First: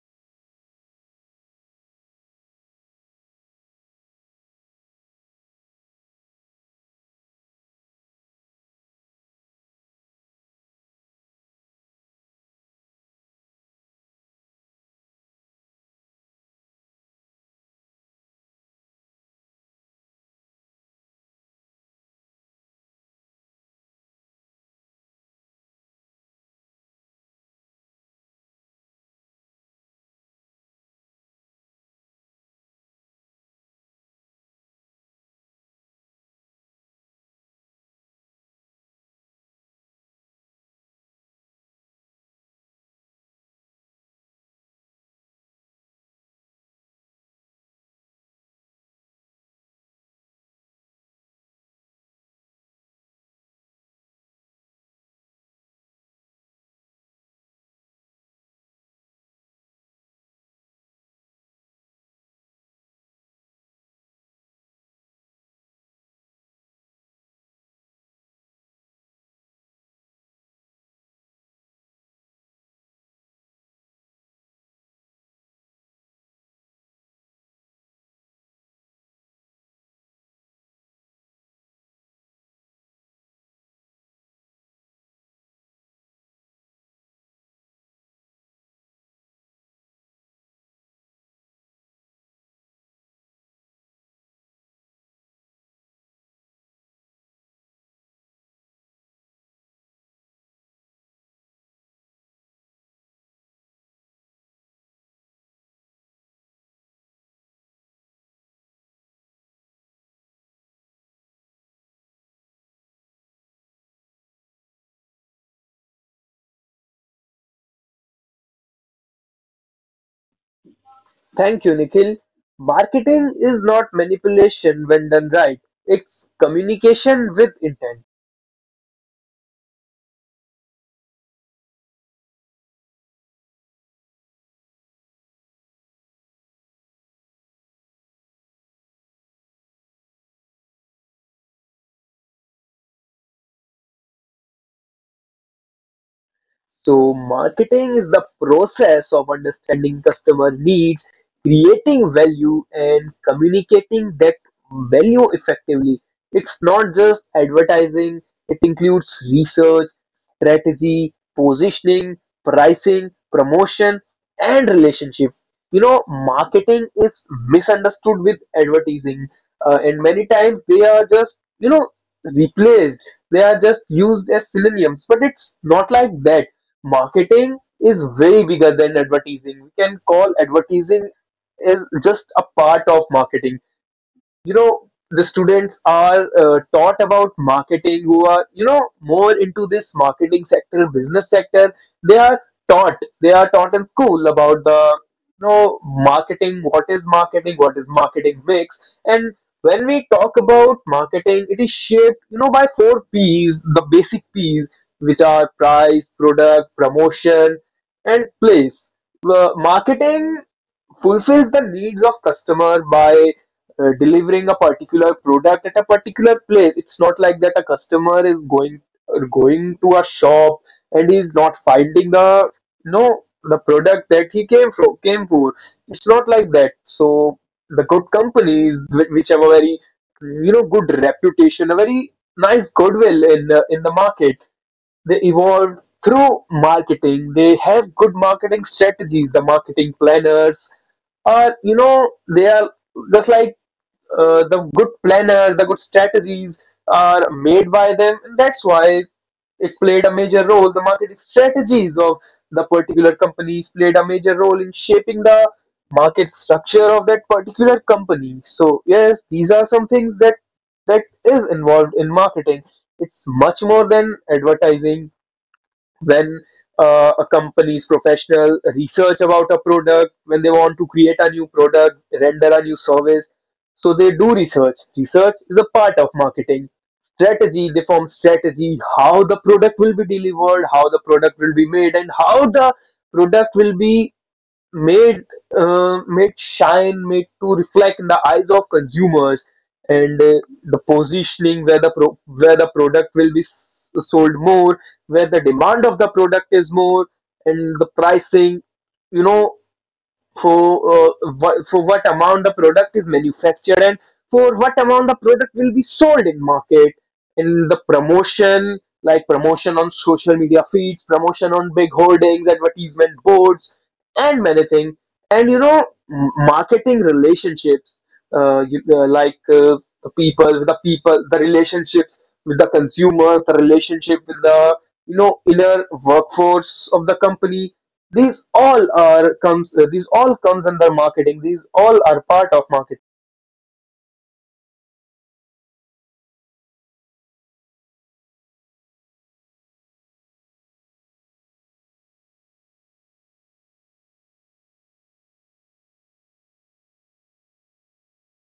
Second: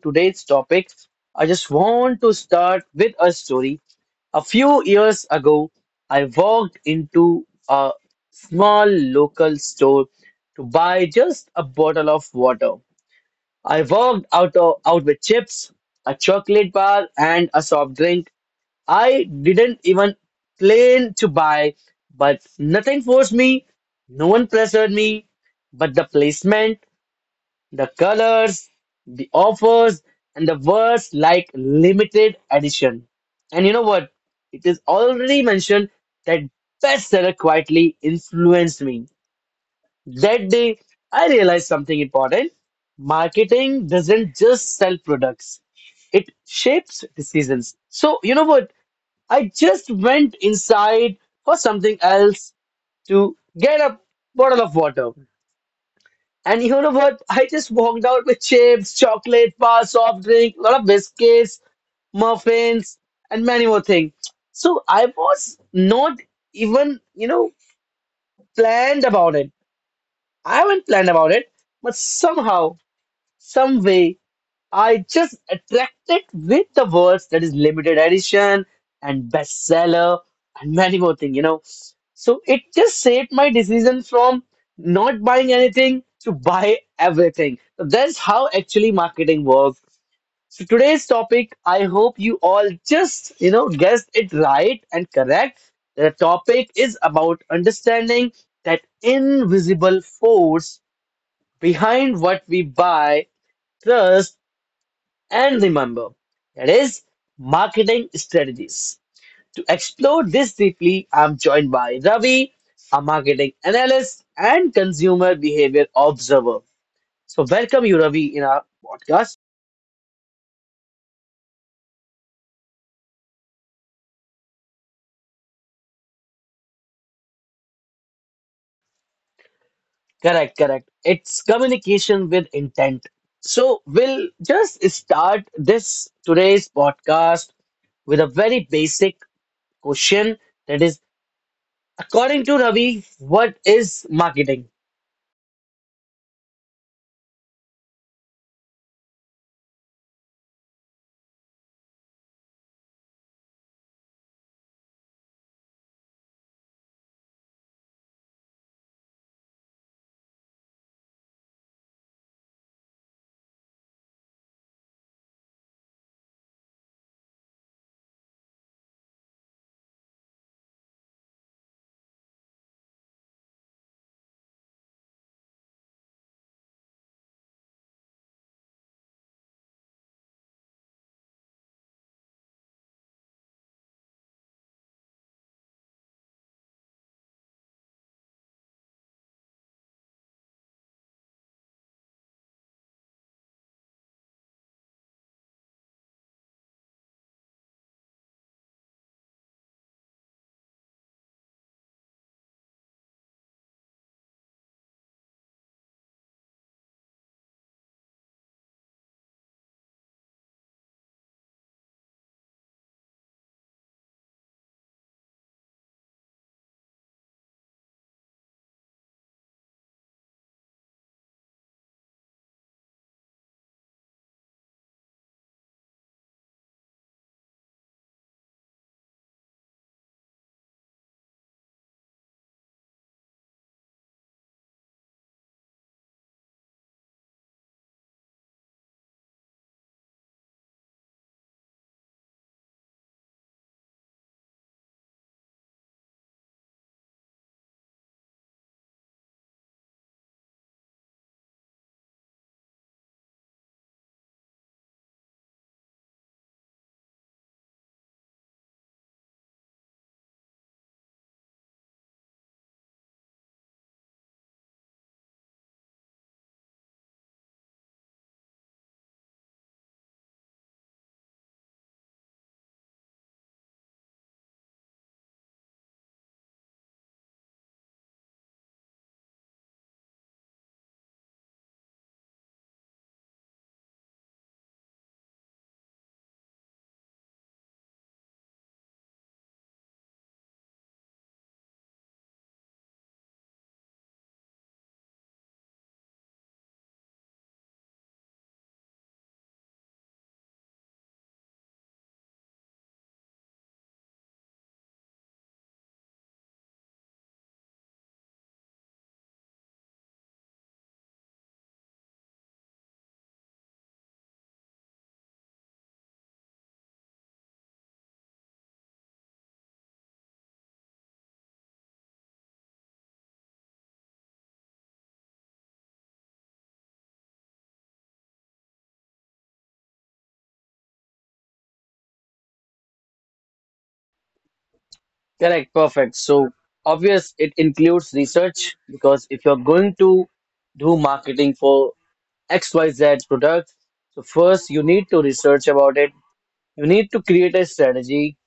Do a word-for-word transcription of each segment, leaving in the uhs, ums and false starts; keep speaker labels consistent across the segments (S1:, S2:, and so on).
S1: today's topic, I just want to start with a story. A few years ago, I walked into a small local store to buy just a bottle of water. I walked out, of, out with chips, a chocolate bar, and a soft drink I didn't even plan to buy, but nothing forced me. No one pressured me, but the placement, the colors, the offers, and the words like limited edition. And you know what? It is already mentioned that bestseller quietly influenced me. That day, I realized something important. Marketing doesn't just sell products, it shapes decisions. So, you know what? I just went inside for something else to get a bottle of water. And you know what? I just walked out with chips, chocolate bar, soft drink, a lot of biscuits, muffins, and many more things. So I was not even, you know, planned about it. I haven't planned about it, but somehow, some way. I just attracted with the words that is limited edition and bestseller and many more things, you know. So it just saved my decision from not buying anything to buy everything. So that's how actually marketing works. So today's topic, I hope you all just, you know, guessed it right and correct. The topic is about understanding that invisible force behind what we buy, trust, and remember, that is marketing strategies. To explore this deeply, I'm joined by Ravi, a marketing analyst and consumer behavior observer. So, welcome you, Ravi, in our podcast.
S2: Thank you, Nikhil. Marketing is not manipulation when done right, it's communication with intent.
S1: Correct, correct. It's communication with intent. So, we'll just start this today's podcast with a very basic question that is, according to Ravi, what is marketing?
S2: So, marketing is the process of understanding customer needs, creating value, and communicating that value effectively. It's not just advertising, it includes research, strategy, positioning, pricing, promotion, and relationship. You know, marketing is misunderstood with advertising, uh, and many times they are just, you know, replaced, they are just used as synonyms, but it's not like that. Marketing is way bigger than advertising. We can call advertising is just a part of marketing. you know the students are uh, taught about marketing, who are you know more into this marketing sector, business sector. They are taught, they are taught in school about the you know marketing, what is marketing, what is marketing mix. And when we talk about marketing, it is shaped, you know by four p's, the basic p's, which are price, product, promotion, and place. Uh, marketing fulfills the needs of customer by uh, delivering a particular product at a particular place. It's not like that a customer is going going to a shop and he's not finding the no the product that he came from came for. It's not like that. So the good companies, whi- which have a very you know good reputation, a very nice goodwill in the, in the market, they evolve through marketing. They have good marketing strategies. The marketing planners are, you know they are just like, uh, the good planner, the good strategies are made by them. That's why it played a major role. The marketing strategies of the particular companies played a major role in shaping the market structure of that particular company. So yes, these are some things that that is involved in marketing. It's much more than advertising when uh, a company's professional research about a product, when they want to create a new product, render a new service. So they do research. Research is a part of marketing. Strategy, they form strategy, how the product will be delivered, how the product will be made, and how the product will be made, uh, made shine, made to reflect in the eyes of consumers, and uh, the positioning, where the pro- where the product will be s- sold more, where the demand of the product is more, and the pricing, you know for uh, what, for what amount the product is manufactured, and for what amount the product will be sold in market. In the promotion, like promotion on social media feeds, promotion on big hoardings, advertisement boards, and many things. And you know m- marketing relationships, uh, you, uh, like uh, the people with the people, the relationships with the consumer, the relationship with the you know inner workforce of the company. These all are comes uh, these all comes under marketing, these all are part of marketing.
S1: Correct, perfect. So obvious it includes research because if you're going to do marketing for X Y Z product, so first you need to research about it. You need to create a strategy.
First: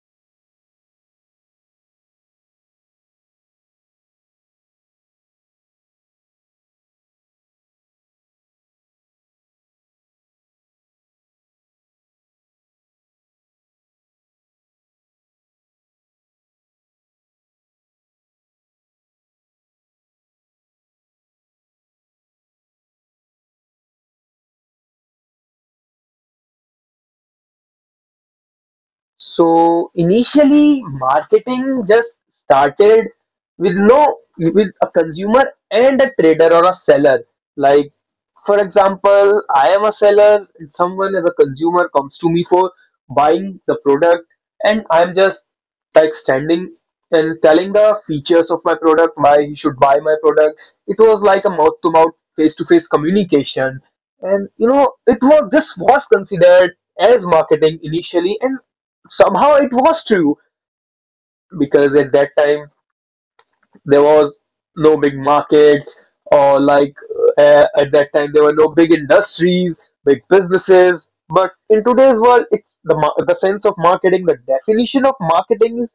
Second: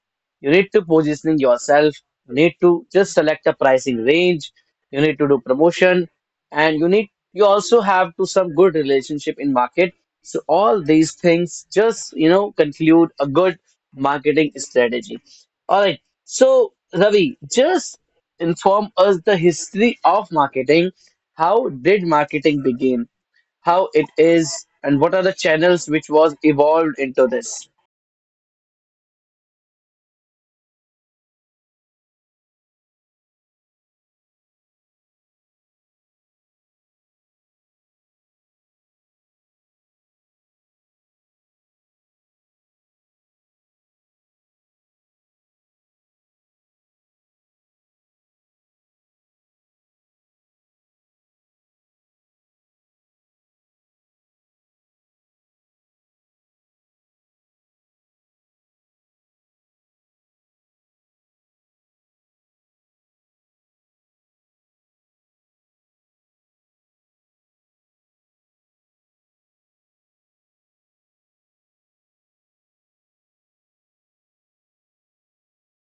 S1: You need to positioning yourself. You need to just select a pricing range. You need to do promotion, and you need you also have to some good relationship in market. So all these things just you know conclude a good marketing strategy. All right. So Ravi, just inform us the history of marketing. How did marketing begin? How it is, and what are the channels which was evolved into this?
S2: So initially, marketing just started with no with a consumer and a trader or a seller. Like, for example, I am a seller and someone as a consumer comes to me for buying the product, and I'm just like standing and telling the features of my product, why you should buy my product. It was like a mouth to mouth, face to face communication. And you know, it was this was considered as marketing initially, and Somehow it was true, because at that time there was no big markets, or like, uh, at that time there were no big industries, big businesses. But in today's world, it's the mar- the sense of marketing, the definition of marketing is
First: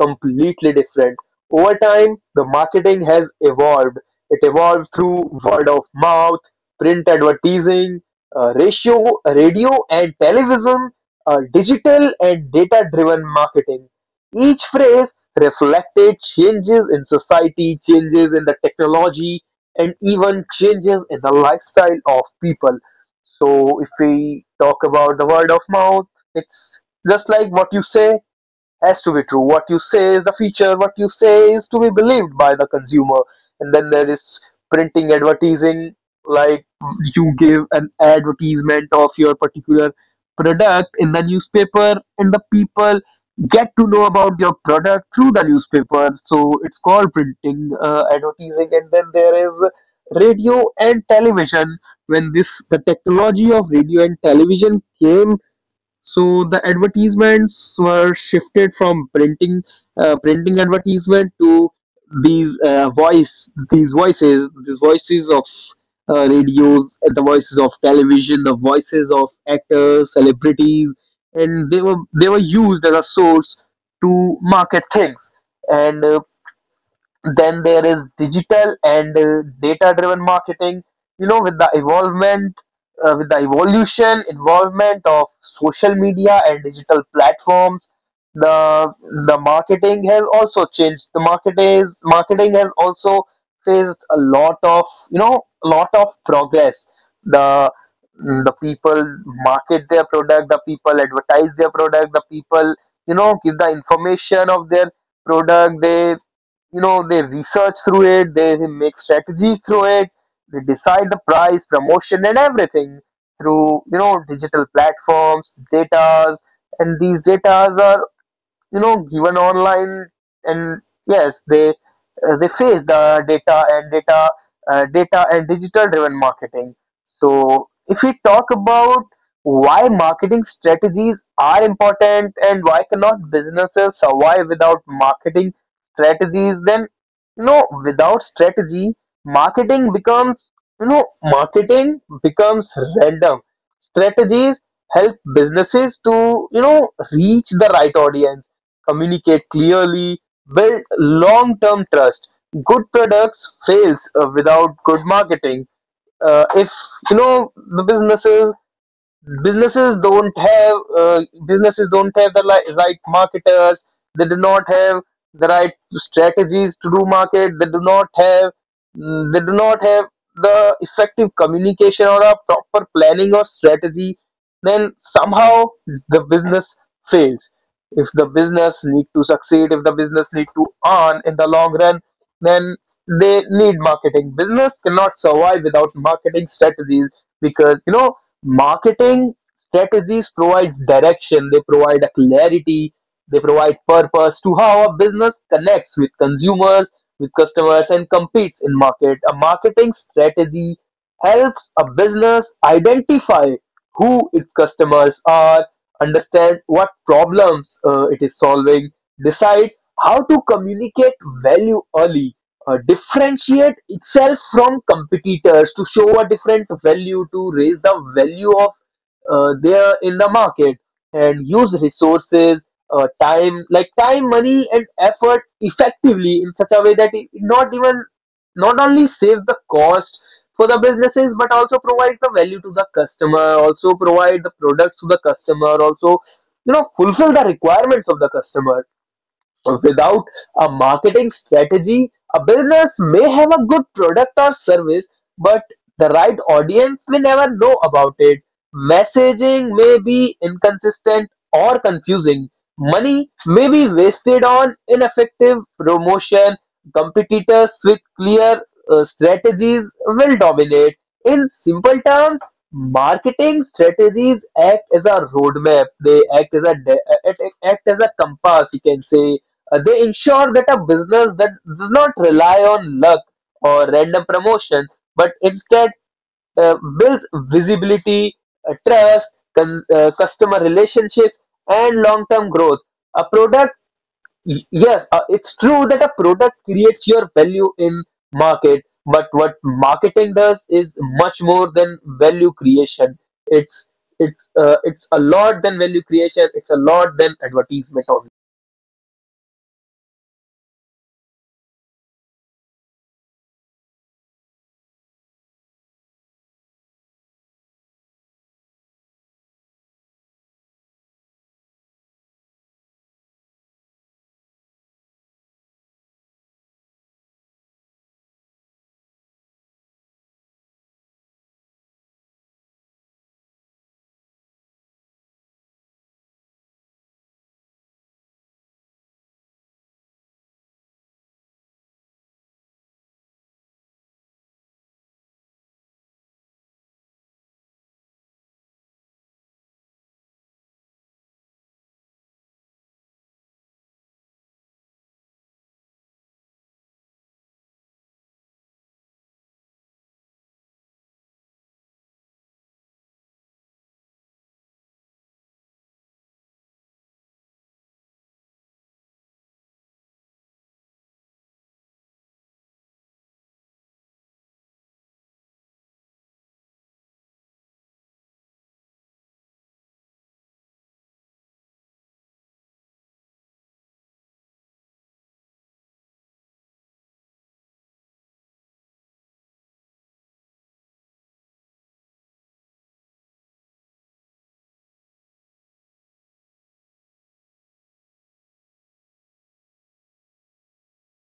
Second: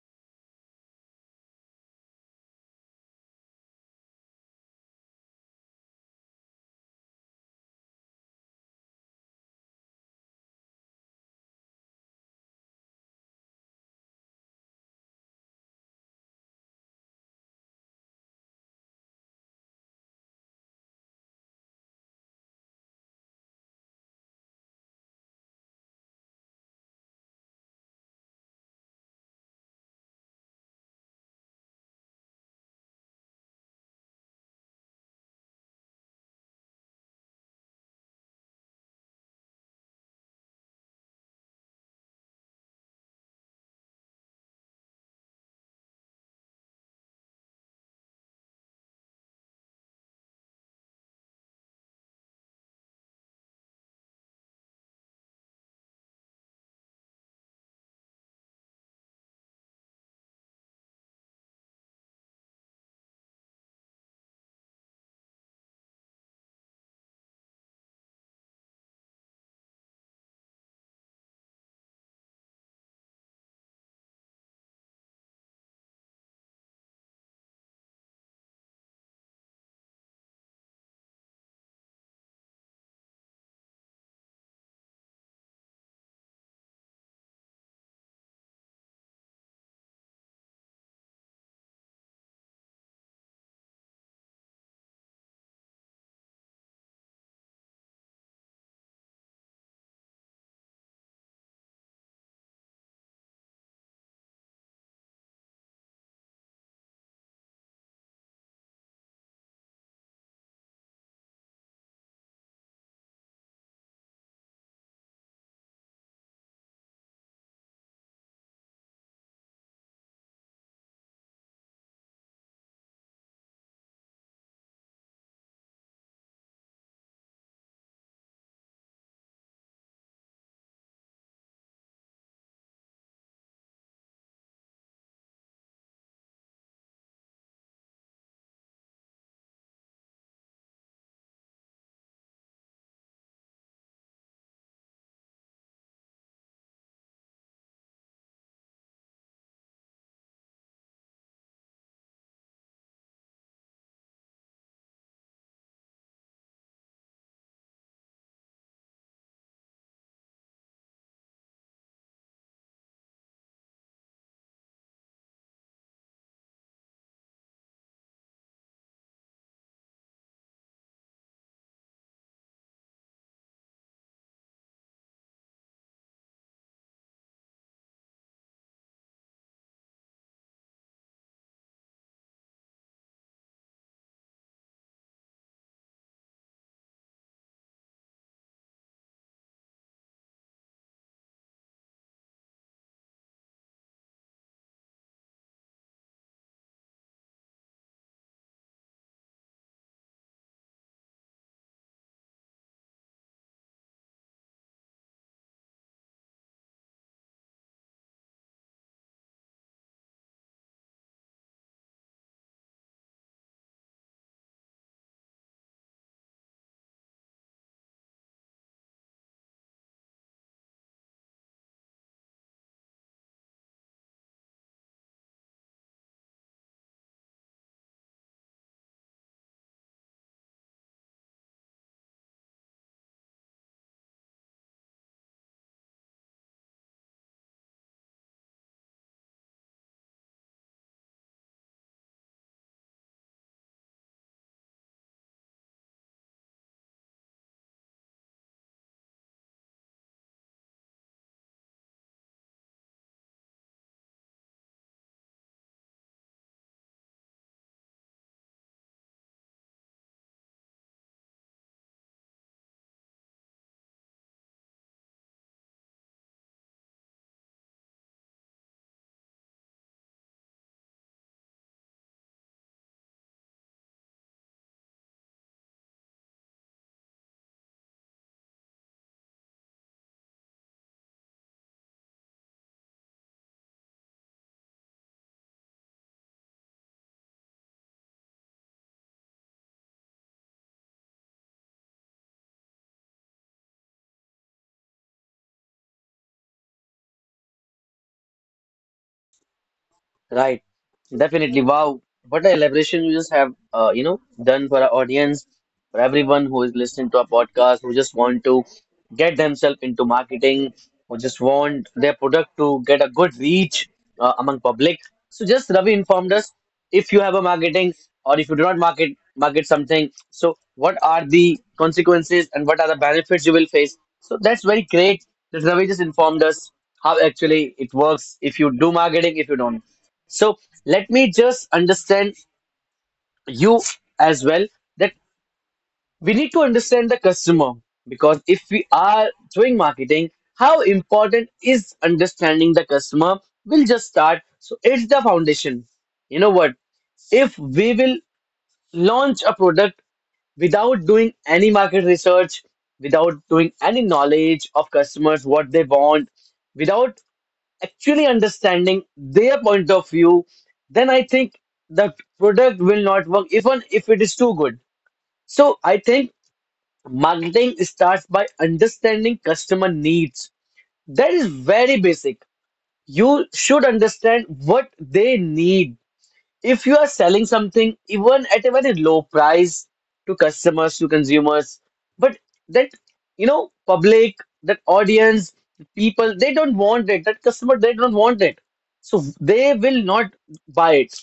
S2: completely different. Over time, the marketing has evolved, it evolved through word of mouth, print advertising, uh, ratio radio and television, uh, digital and data driven marketing. Each phrase reflected changes in society, changes in the technology, and even changes in the lifestyle of people. So, if we talk about the word of mouth, it's just like what you say has to be true. What you say is the feature, what you say is to be believed by the consumer. And then there is printing advertising, like you give an advertisement of your particular product in the newspaper, and the people get to know about your product through the newspaper. So it's called printing uh, advertising. And then there is radio and television. When this the technology of radio and television came, so the advertisements were shifted from printing, uh, printing advertisement to these uh, voice, these voices, these voices of uh, radios, the voices of television, the voices of actors, celebrities, and they were they were used as a source to market things. And uh, then there is digital and uh, data-driven marketing. You know, with the evolvement, uh, with the evolution, involvement of social media and digital platforms, the the marketing has also changed. The market is marketing has also faced a lot of, you know a lot of progress. The the people market their product, the people advertise their product, the people you know give the information of their product. They you know they research through it, they make strategies through it, they decide the price, promotion, and everything through, you know digital platforms, datas, and these datas are, you know given online. And yes, they uh, they face the data and data uh, data and digital driven marketing. So if we talk about why marketing strategies are important and why cannot businesses survive without marketing strategies, then no, without strategy, marketing becomes, you know marketing becomes random. Strategies help businesses to, you know reach the right audience, communicate clearly, build long-term trust. Good products fails uh, without good marketing. Uh, if you know the businesses businesses don't have, uh, businesses don't have the li- right marketers, they do not have the right strategies to do market, they do not have, mm, they do not have the effective communication or a proper planning or strategy. Then somehow, the business fails. If the business need to succeed, if the business need to earn in the long run, then they need marketing. Business cannot survive without marketing strategies, because, you know Marketing strategies provides direction, they provide a clarity, they provide purpose to how a business connects with consumers, with customers, and competes in market. A marketing strategy helps a business identify who its customers are, understand what problems uh, it is solving, decide how to communicate value early, uh, differentiate itself from competitors to show a different value, to raise the value of uh, their in the market, and use resources, uh, time like time, money, and effort effectively in such a way that it not even not only saves the cost for the businesses, but also provides the value to the customer, also provide the products to the customer, also, you know fulfill the requirements of the customer. Without a marketing strategy, a business may have a good product or service, but the right audience may never know about it. Messaging may be inconsistent or confusing. Money may be wasted on ineffective promotion. Competitors with clear uh, strategies will dominate. In simple terms, marketing strategies act as a roadmap. They act as a de- uh, act act as a compass. You can say, uh, they ensure that a business that does not rely on luck or random promotion, but instead uh, builds visibility, uh, trust, con- uh, customer relationships, and long-term growth. A product, y- yes, uh, it's true that a product creates your value in market, but what marketing does is much more than value creation. It's it's uh, it's a lot than value creation. It's a lot than advertisement only.
S1: Right, definitely. Wow, what a elaboration you just have, uh, you know, done for our audience, for everyone who is listening to our podcast, who just want to get themselves into marketing, who just want their product to get a good reach uh, among public. So just Ravi informed us if you have a marketing or if you do not market market something. So what are the consequences and what are the benefits you will face? So that's very great that Ravi just informed us how actually it works if you do marketing, if you don't. So let me just understand you as well that we need to understand the customer because if we are doing marketing, how important is understanding the customer? We'll just start. So it's the foundation. You know what? If we will launch a product without doing any market research, without doing any knowledge of customers, what they want, without actually understanding their point of view, then I think the product will not work, even if it is too good. So I think marketing starts by understanding customer needs. That is very basic. You should understand what they need. If you are selling something, even at a very low price to customers, to consumers, but that, you know, public, that audience, people, they don't want it. That customer, they don't want it. So they will not buy it.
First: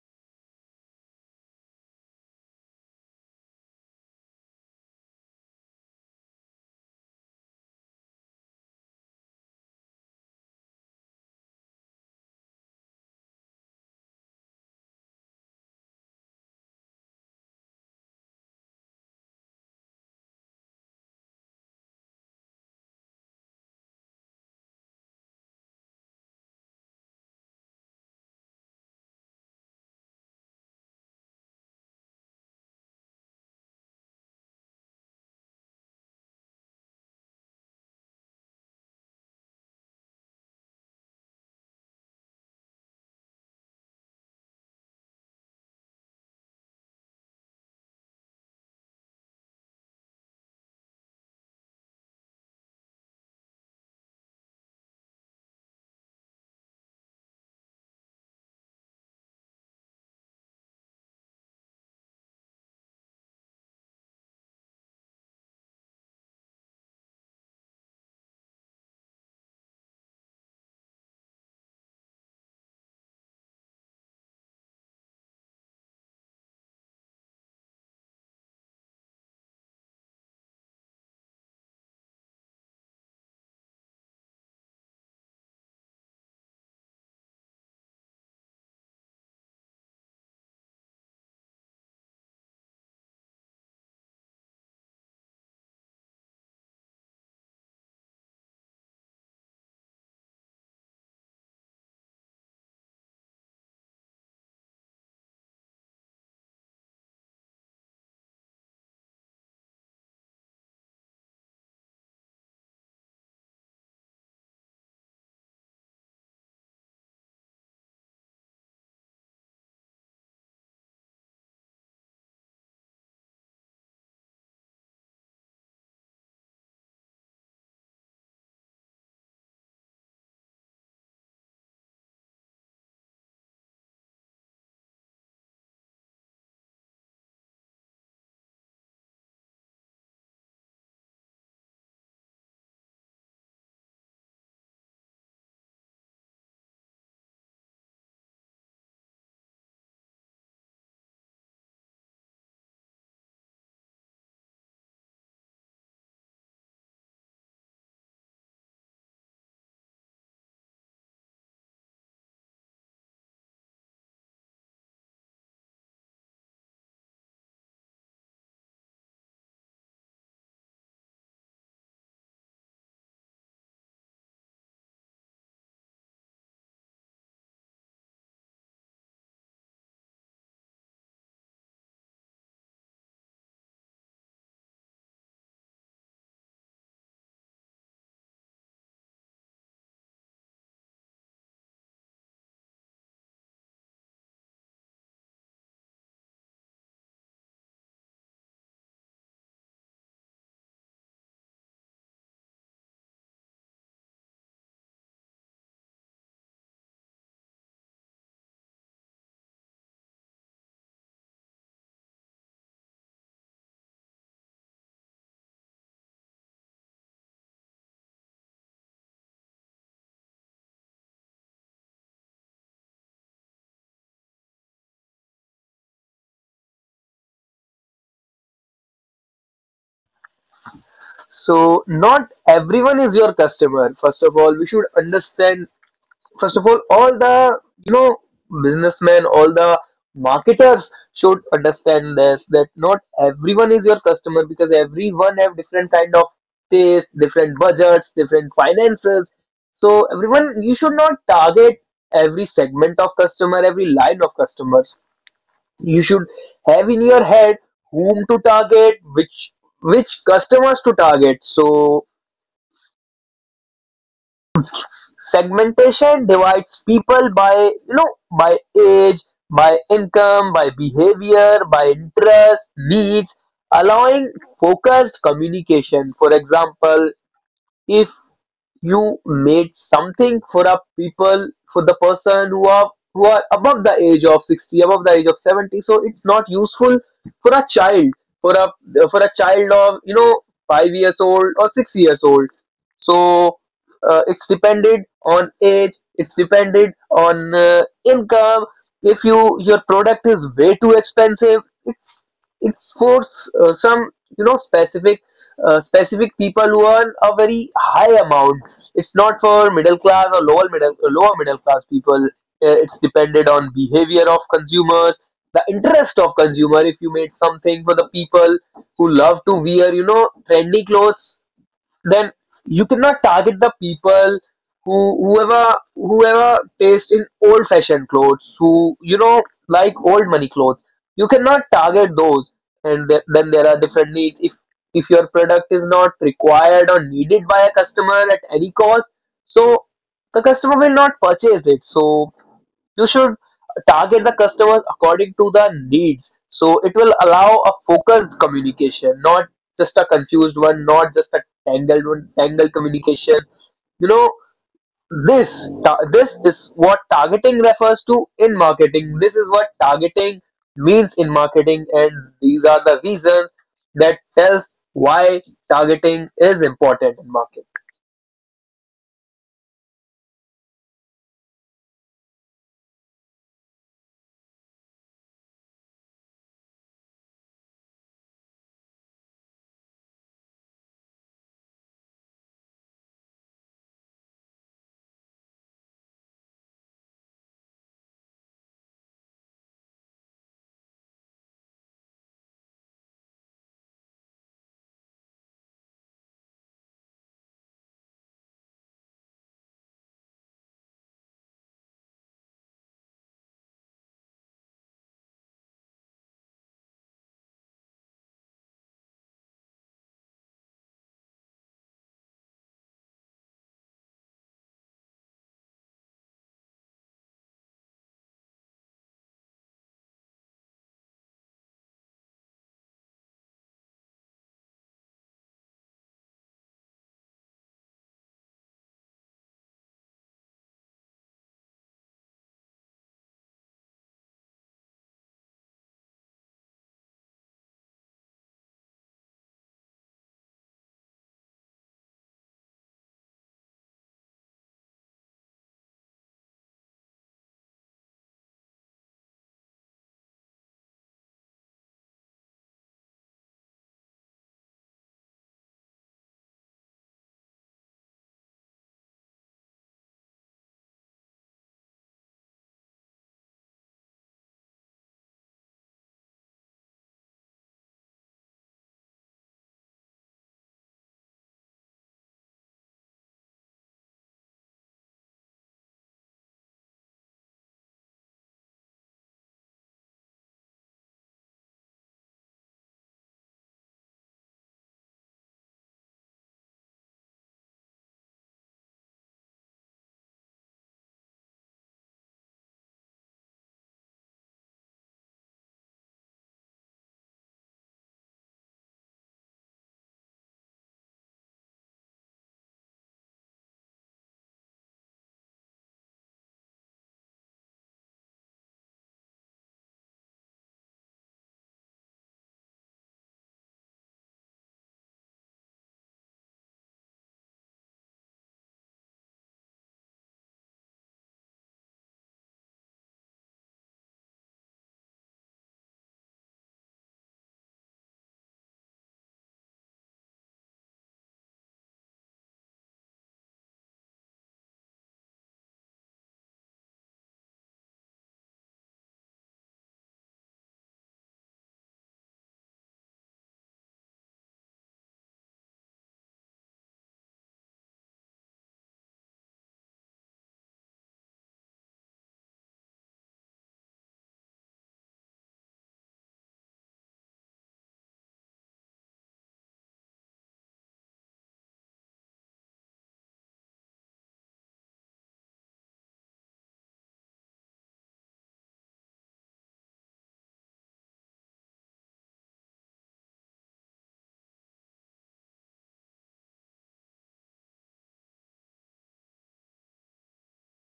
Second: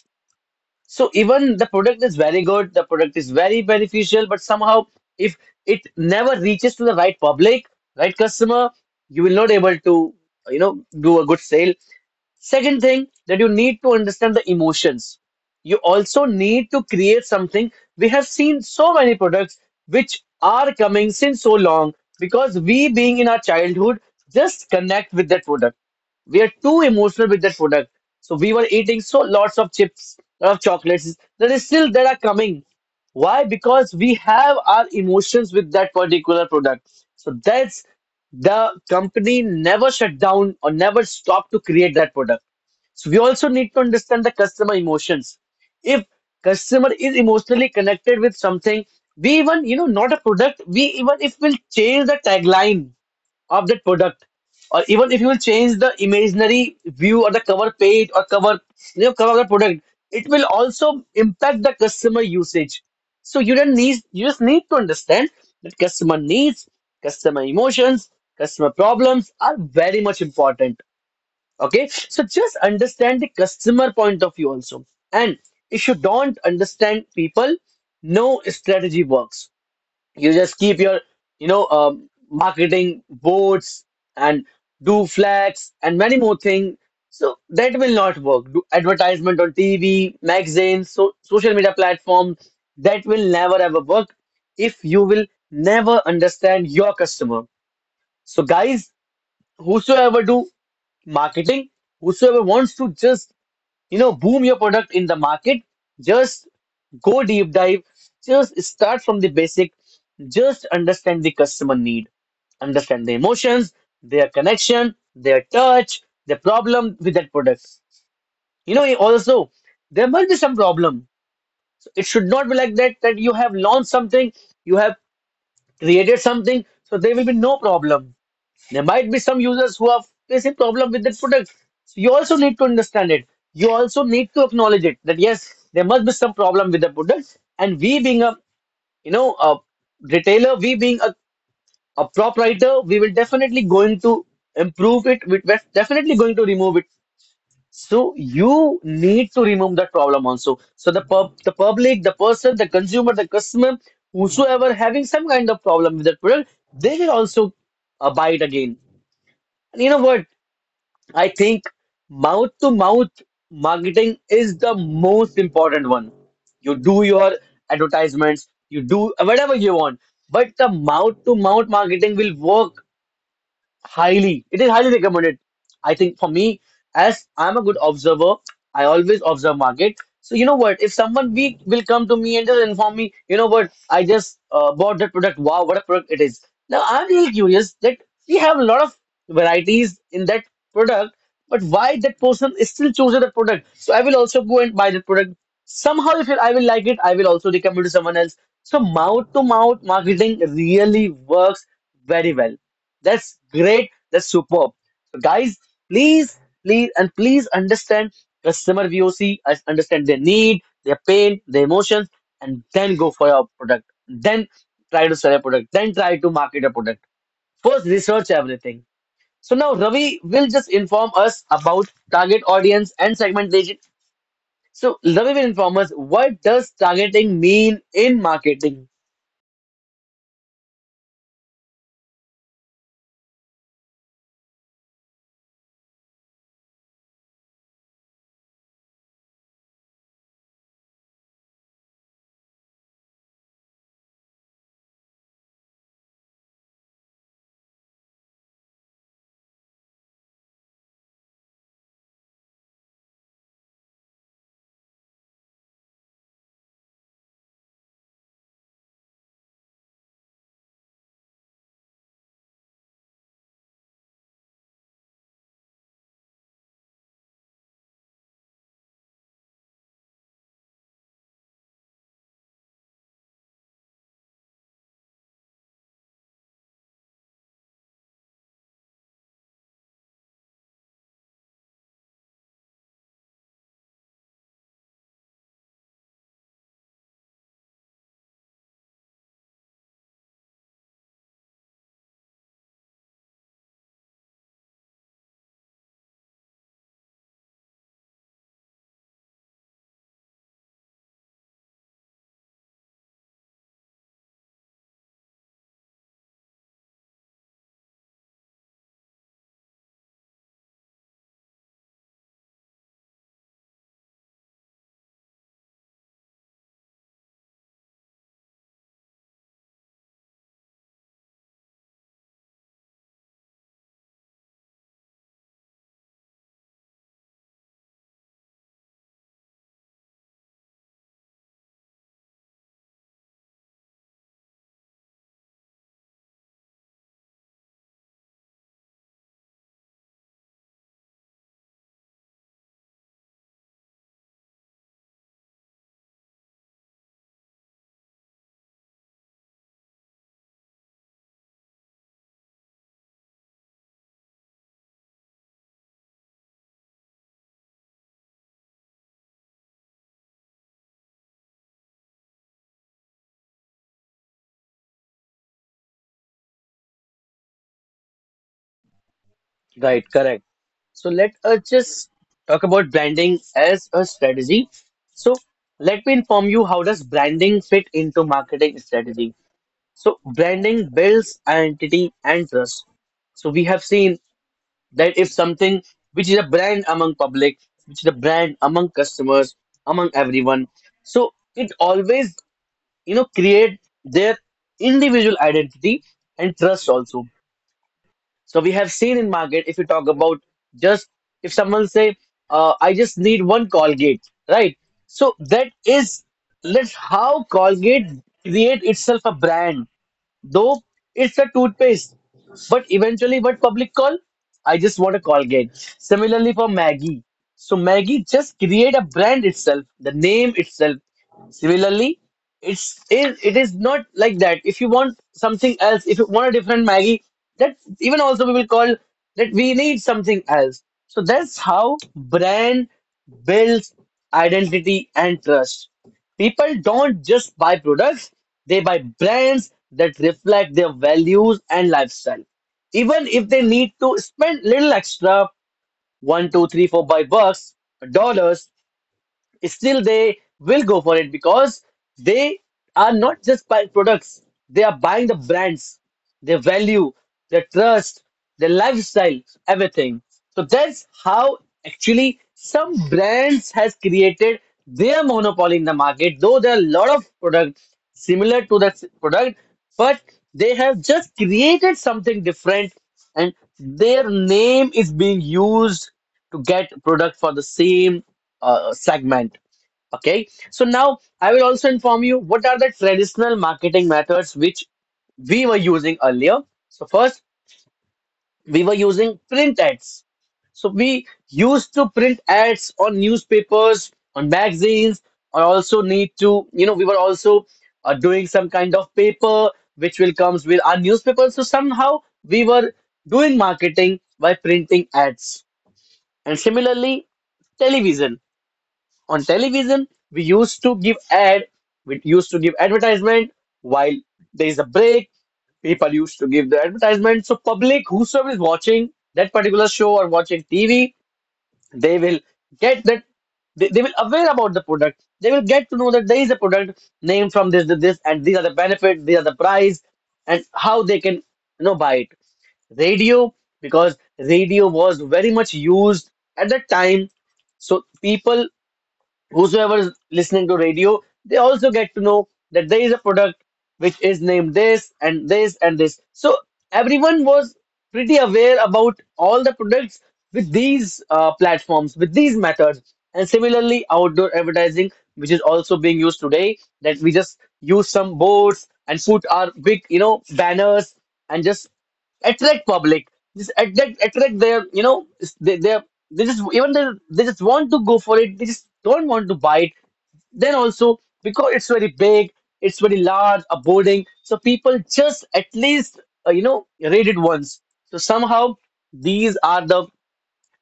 S1: So even the product is very good, the product is very beneficial, but somehow if it never reaches to the right public, right customer, you will not able to, you know, do a good sale. Second thing that you need to understand the emotions. You also need to create something. We have seen so many products which are coming since so long because we being in our childhood just connect with that product we are too emotional with that product. So we were eating so lots of chips, lot of chocolates that is still that are coming. Why? Because we have our emotions with that particular product. So that's the company never shut down or never stopped to create that product. So we also need to understand the customer emotions. If customer is emotionally connected with something, we even, you know, not a product, we even if we'll change the tagline of that product or even if you will change the imaginary view or the cover page or cover you know cover of the product, it will also impact the customer usage. So you don't need you just need to understand that customer needs, customer emotions, customer problems are very much important. Okay, so just understand the customer point of view also. And if you don't understand people, no strategy works. You just keep your you know um, marketing boards and do flats and many more things. So that will not work. Do advertisement on TV, magazines, so social media platforms, that will never ever work if you will never understand your customer. So guys, whosoever do marketing, whosoever wants to just you know boom your product in the market, just go deep dive, just start from the basic. Just understand the customer need, understand the emotions, their connection, their touch, the problem with that product. You know also, there must be some problem. So it should not be like that that you have launched something, you have created something, so there will be no problem. There might be some users who are facing problem with that product. So you also need to understand it. You also need to acknowledge it that yes, there must be some problem with the product. And we being a you know a retailer, we being a, a proprietor, we will definitely going to improve it. We- We're definitely going to remove it. So you need to remove that problem also. So the pub, the public, the person, the consumer, the customer, whosoever having some kind of problem with that product, they will also uh, buy it again. And you know what? I think mouth to mouth marketing is the most important one. You do your advertisements, you do whatever you want, but the mouth to mouth marketing will work. Highly, it is highly recommended. I think for me, as I'm a good observer, I always observe market. So you know what? If someone we will come to me and just inform me, you know what? I just uh, bought that product. Wow, what a product it is! Now I'm really curious that we have a lot of varieties in that product, but why that person is still choosing the product? So I will also go and buy that product. Somehow, if I will like it, I will also recommend to someone else. So mouth to mouth marketing really works very well. That's great. That's superb. So guys, please, please, and please understand customer V O C, as- understand their need, their pain, their emotions, and then go for your product. Then try to sell a product. Then try to market a product. First, research everything. So now Ravi will just inform us about target audience and segmentation. So Ravi will inform us what does targeting mean in marketing?
S2: So not everyone is your customer. First of all, we should understand. First of all, all the, you know businessmen, all the marketers should understand this, that not everyone is your customer, because everyone have different kind of taste, different budgets, different finances. So everyone, you should not target every segment of customer, every line of customers. You should have in your head whom to target, which which customers to target. So segmentation divides people by, you know by age, by income, by behavior, by interest, needs, allowing focused communication. For example, if you made something for a people, for the person who are who are above the age of sixty, above the age of seventy, so it's not useful for a child, for a for a child of, you know five years old or six years old. So uh, it's depended on age, it's depended on uh, income. If you your product is way too expensive, it's it's for s- uh, some, you know specific, uh, specific people who earn a very high amount. It's not for middle class or lower middle lower middle class people. Uh, It's depended on behavior of consumers, the interest of consumer. If you made something for the people who love to wear, you know, trendy clothes, then you cannot target the people who whoever whoever taste in old fashioned clothes, who you know like old money clothes. You cannot target those. And th- then there are different needs. if if your product is not required or needed by a customer at any cost, so the customer will not purchase it. So you should target the customers according to the needs, so it will allow a focused communication, not just a confused one, not just a tangled one tangled communication, you know this ta- this is what targeting refers to in marketing. This is what targeting means in marketing, and these are the reasons that tells why targeting is important in marketing.
S1: Right, correct. So let us just talk about branding as a strategy. So let me inform you how does branding fit into marketing strategy. So branding builds identity and trust. So we have seen that if something which is a brand among public, which is a brand among customers, among everyone, so it always you know create their individual identity and trust also. So we have seen in market if you talk about just if someone say uh, I just need one Colgate, right? So that is let's how Colgate create itself a brand. Though it's a toothpaste, but eventually, what public call? I just want a Colgate. Similarly for Maggie. So Maggie just create a brand itself, the name itself. Similarly, it's it, it is not like that. If you want something else, if you want a different Maggie, that even also we will call that we need something else. So that's how brand builds identity and trust. People don't just buy products, they buy brands that reflect their values and lifestyle. Even if they need to spend little extra, one, two, three, four, five bucks, dollars, still they will go for it because they are not just buying products, they are buying the brands, their value, their trust, their lifestyle, everything. So that's how actually some brands has created their monopoly in the market, though there are a lot of products similar to that s- product, but they have just created something different and their name is being used to get product for the same uh, segment. Okay, so now I will also inform you what are the traditional marketing methods which we were using earlier. So first, we were using print ads. So we used to print ads on newspapers, on magazines, or also need to, you know, we were also uh, doing some kind of paper which will comes with our newspapers. So somehow we were doing marketing by printing ads. And similarly, television. On television, we used to give ad, we used to give advertisement while there is a break. People used to give the advertisement. So public, whosoever is watching that particular show or watching T V, they will get that they, they will aware about the product. They will get to know that there is a product named from this to this, and these are the benefits, these are the price, and how they can, you know, buy it. Radio, because radio was very much used at that time. So people, whosoever is listening to radio, they also get to know that there is a product which is named this and this and this. So everyone was pretty aware about all the products with these uh, platforms, with these methods. And similarly, outdoor advertising, which is also being used today, that we just use some boards and put our big, you know, banners and just attract public, just attract attract their, you know, they they they just, even they, they just want to go for it, they just don't want to buy it then also because it's very big, it's very large a boarding. So people just at least uh, you know, rate it once. So somehow these are the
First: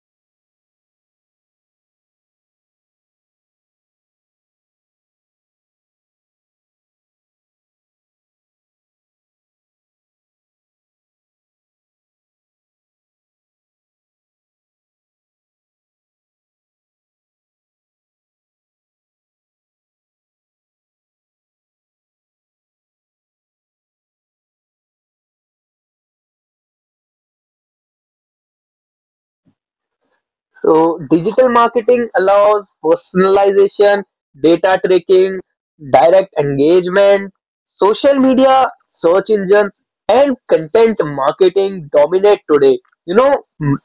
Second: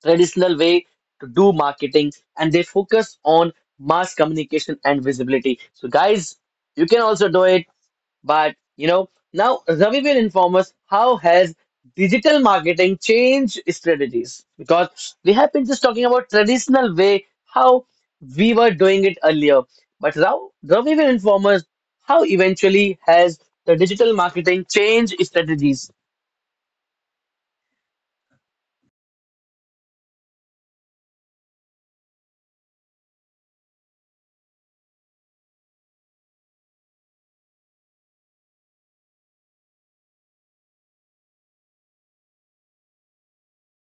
S1: traditional way to do marketing, and they focus on mass communication and visibility. So, guys, you can also do it, but you know, now Ravi will inform us how has digital marketing changed strategies, because we have been just talking about traditional way how we were doing it earlier, but now Ravi will inform us how eventually has the digital marketing changed strategies.
S2: So digital marketing allows personalization, data tracking, direct engagement, social media, search engines, and content marketing dominate today. You know, m-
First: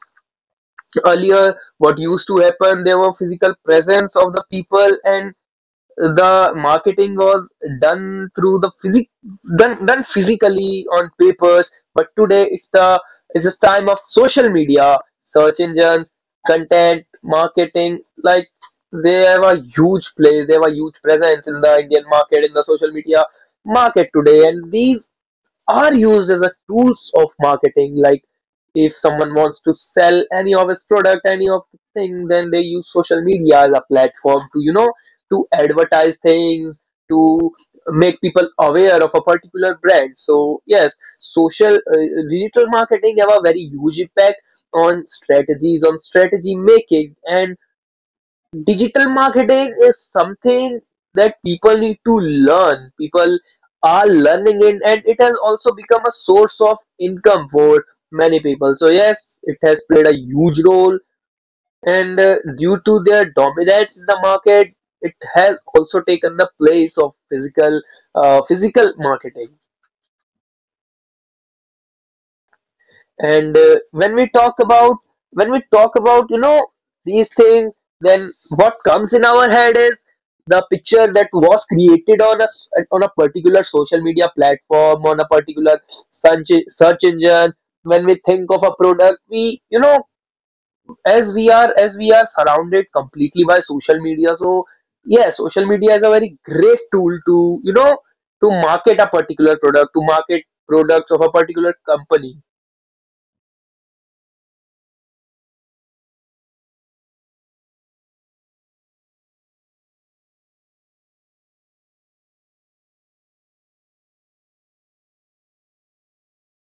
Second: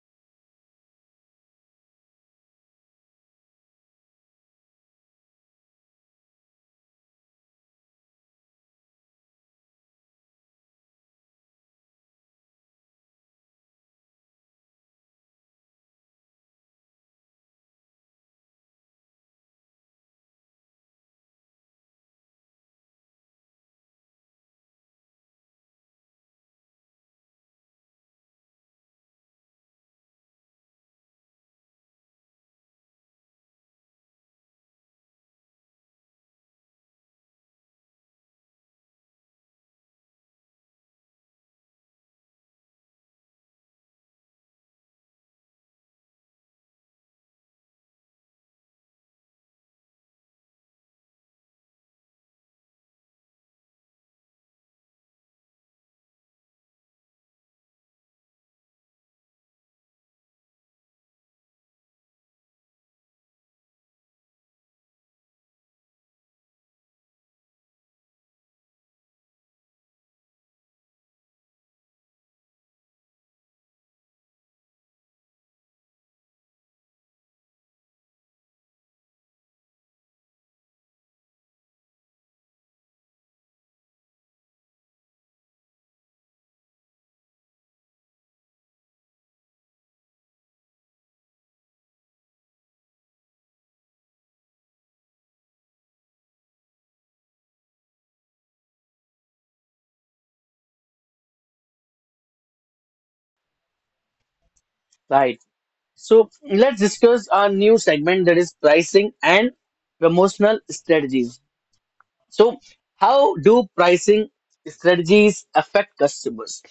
S2: Earlier what used to happen, there were physical presence of the people, and the marketing was done through the physic done done physically on papers. But today it's the it's the time of social media, search engines, content marketing. Like, they have a huge place, they have a huge presence in the Indian market, in the social media market today, and these are used as a tools of marketing. Like, if someone wants to sell any of his product, any of the thing, then they use social media as a platform to, you know to advertise things, to make people aware of a particular brand. So yes, social uh, digital marketing have a very huge impact on strategies, on strategy making. And digital marketing is something that people need to learn. People are learning it, and it has also become a source of income for many people. So yes, it has played a huge role. And uh, due to their dominance in the market, it has also taken the place of physical uh, physical marketing. And uh, when we talk about when we talk about you know these things, then what comes in our head is the picture that was created on a on a particular social media platform, on a particular search search engine. When we think of a product, we, you know as we are as we are surrounded completely by social media. So yeah, social media is a very great tool to, you know to market a particular product, to market products of a particular company.
S1: Right. So let's discuss our new segment, that is pricing and promotional strategies. So how do pricing strategies affect customers?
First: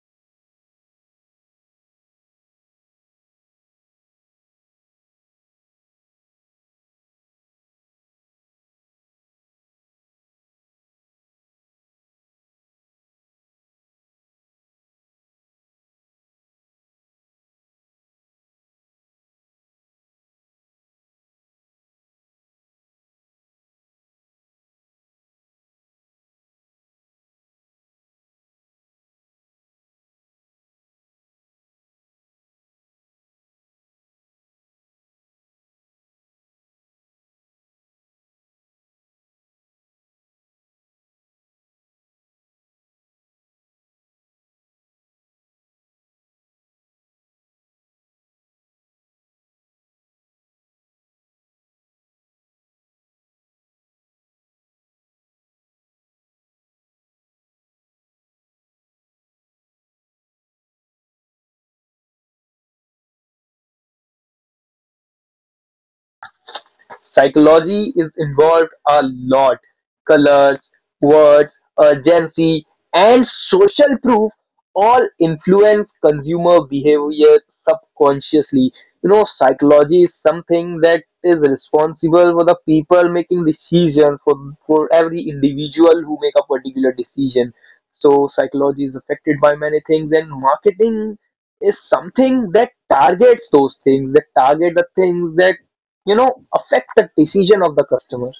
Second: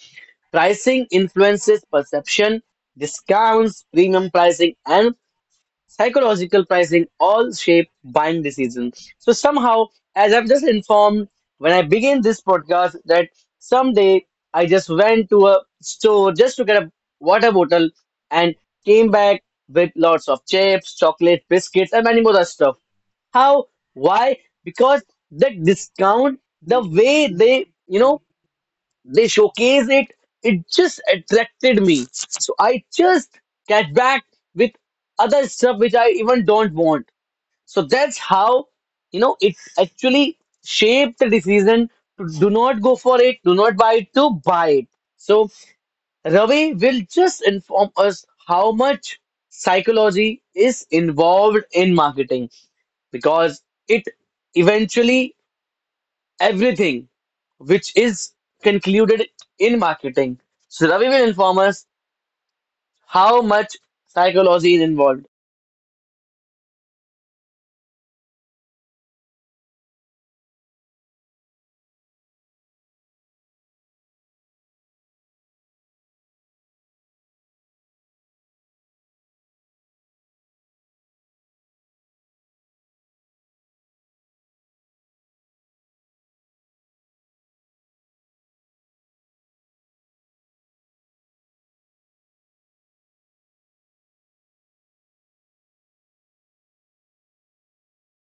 S1: Pricing influences perception, discounts, premium pricing, and psychological pricing all shape buying decisions. So somehow, as I've just informed when I began this podcast, that someday I just went to a store just to get a water bottle and came back with lots of chips, chocolate, biscuits, and many more other stuff. How? Why? Because the discount, the way they, you know, they showcase it, it just attracted me, so I just get back with other stuff which I even don't want. So that's how, you know, it actually shaped the decision to do not go for it, do not buy it, to buy it. So Ravi will just inform us how much psychology is involved in marketing, because it eventually everything which is concluded in marketing. So Ravi will inform us how much psychology is involved.
S2: Psychology is involved a lot. Colors, words, urgency, and social proof all influence consumer behavior subconsciously. You know, psychology is something that is responsible for the people making decisions, for, for every individual who make a particular decision. So psychology is affected by many things, and marketing is something that targets those things, that target the things that, you know affect the decision of the customer.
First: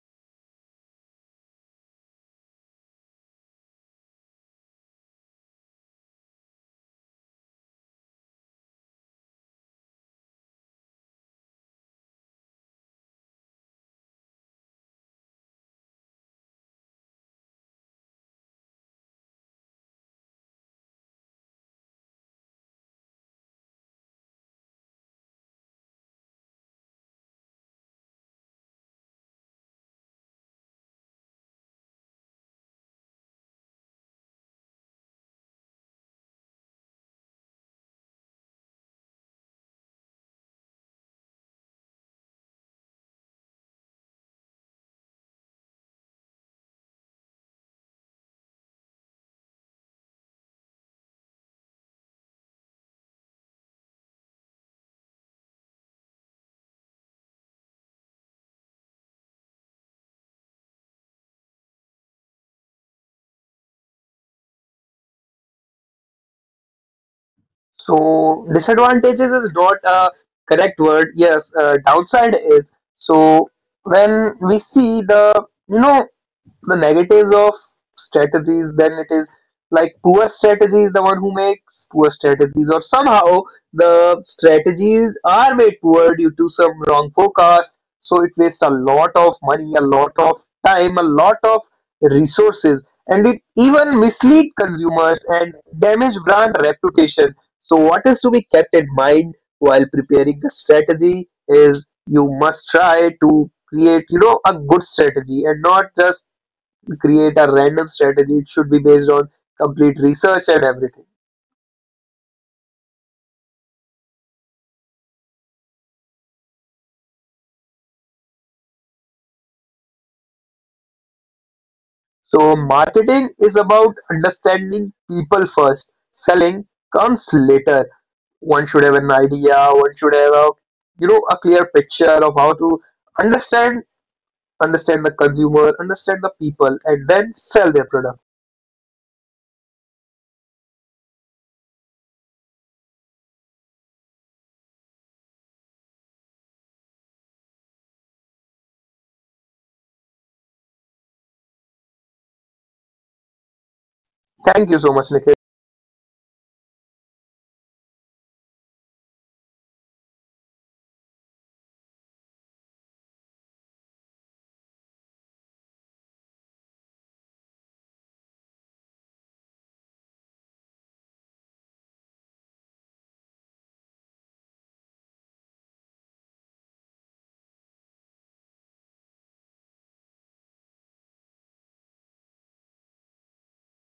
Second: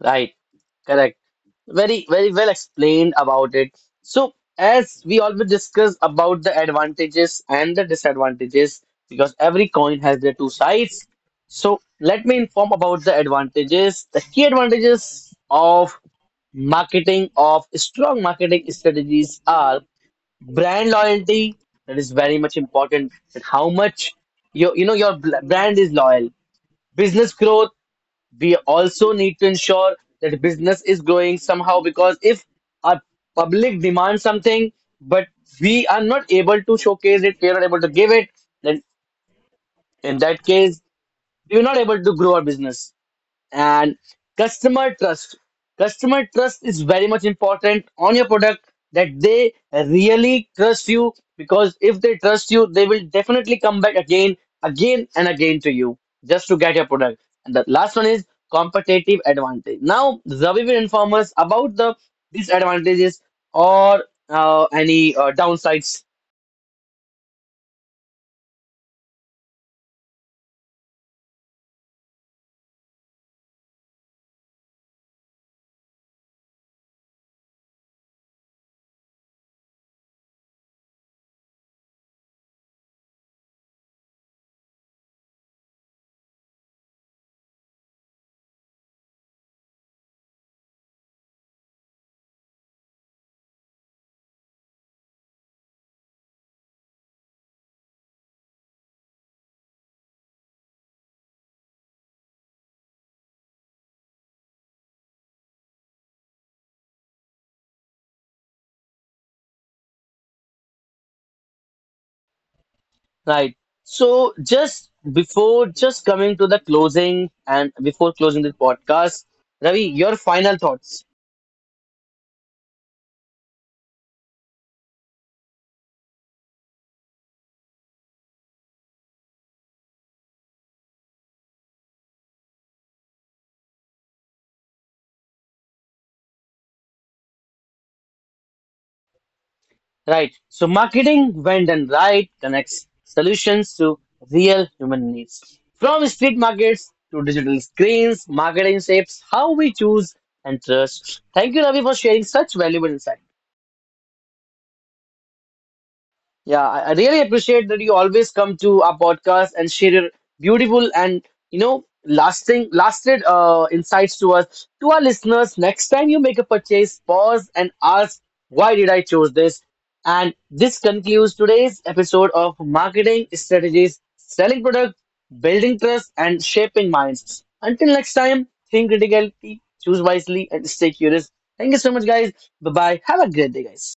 S1: Right, correct. Very, very well explained about it. So as we always discuss about the advantages and the disadvantages, because every coin has their two sides. So let me inform about the advantages. The key advantages of marketing, of strong marketing strategies, are brand loyalty. That is very much important, that how much your, you know, your bl- brand is loyal. Business growth, we also need to ensure that business is growing somehow, because if our public demands something but we are not able to showcase it, we are not able to give it, then in that case we are not able to grow our business. And customer trust, customer trust is very much important on your product, that they really trust you, because if they trust you they will definitely come back again, again and again to you, just to get your product. And the last one is competitive advantage. Now Zavi will inform us about the disadvantages or uh, any uh, downsides.
S2: So disadvantages is not a correct word. Yes, uh, downside is. So when we see the, you know the negatives of strategies, then it is like poor strategies. The one who makes poor strategies, or somehow the strategies are made poor due to some wrong focus, so it wastes a lot of money, a lot of time, a lot of resources, and it even mislead consumers and damage brand reputation. So what is to be kept in mind while preparing the strategy is you must try to create, you know a good strategy, and not just create a random strategy. It should be based on complete research and everything.
S1: Right. So just before, just coming to the closing and before closing the podcast, Ravi, your final thoughts.
S2: So, marketing is about understanding people first. Selling comes later. One should have an idea. One should have a, you know a clear picture of how to understand understand the consumer, understand the people, and then sell their product.
S1: Right. So marketing, when done right, connects solutions to real human needs. From street markets to digital screens, marketing shapes how we choose and trust. Thank you, Ravi, for sharing such valuable insights.
S2: Thank you so much, Nikhil.
S1: Yeah, I I really appreciate that you always come to our podcast and share your beautiful and, you know, lasting lasted uh, insights to us, to our listeners. Next time you make a purchase, pause and ask, why did I choose this? And this concludes today's episode of Marketing Strategies, Selling Products, Building Trust, and Shaping Minds. Until next time, think critically, choose wisely, and stay curious. Thank you so much, guys. Bye bye. Have a great day, guys.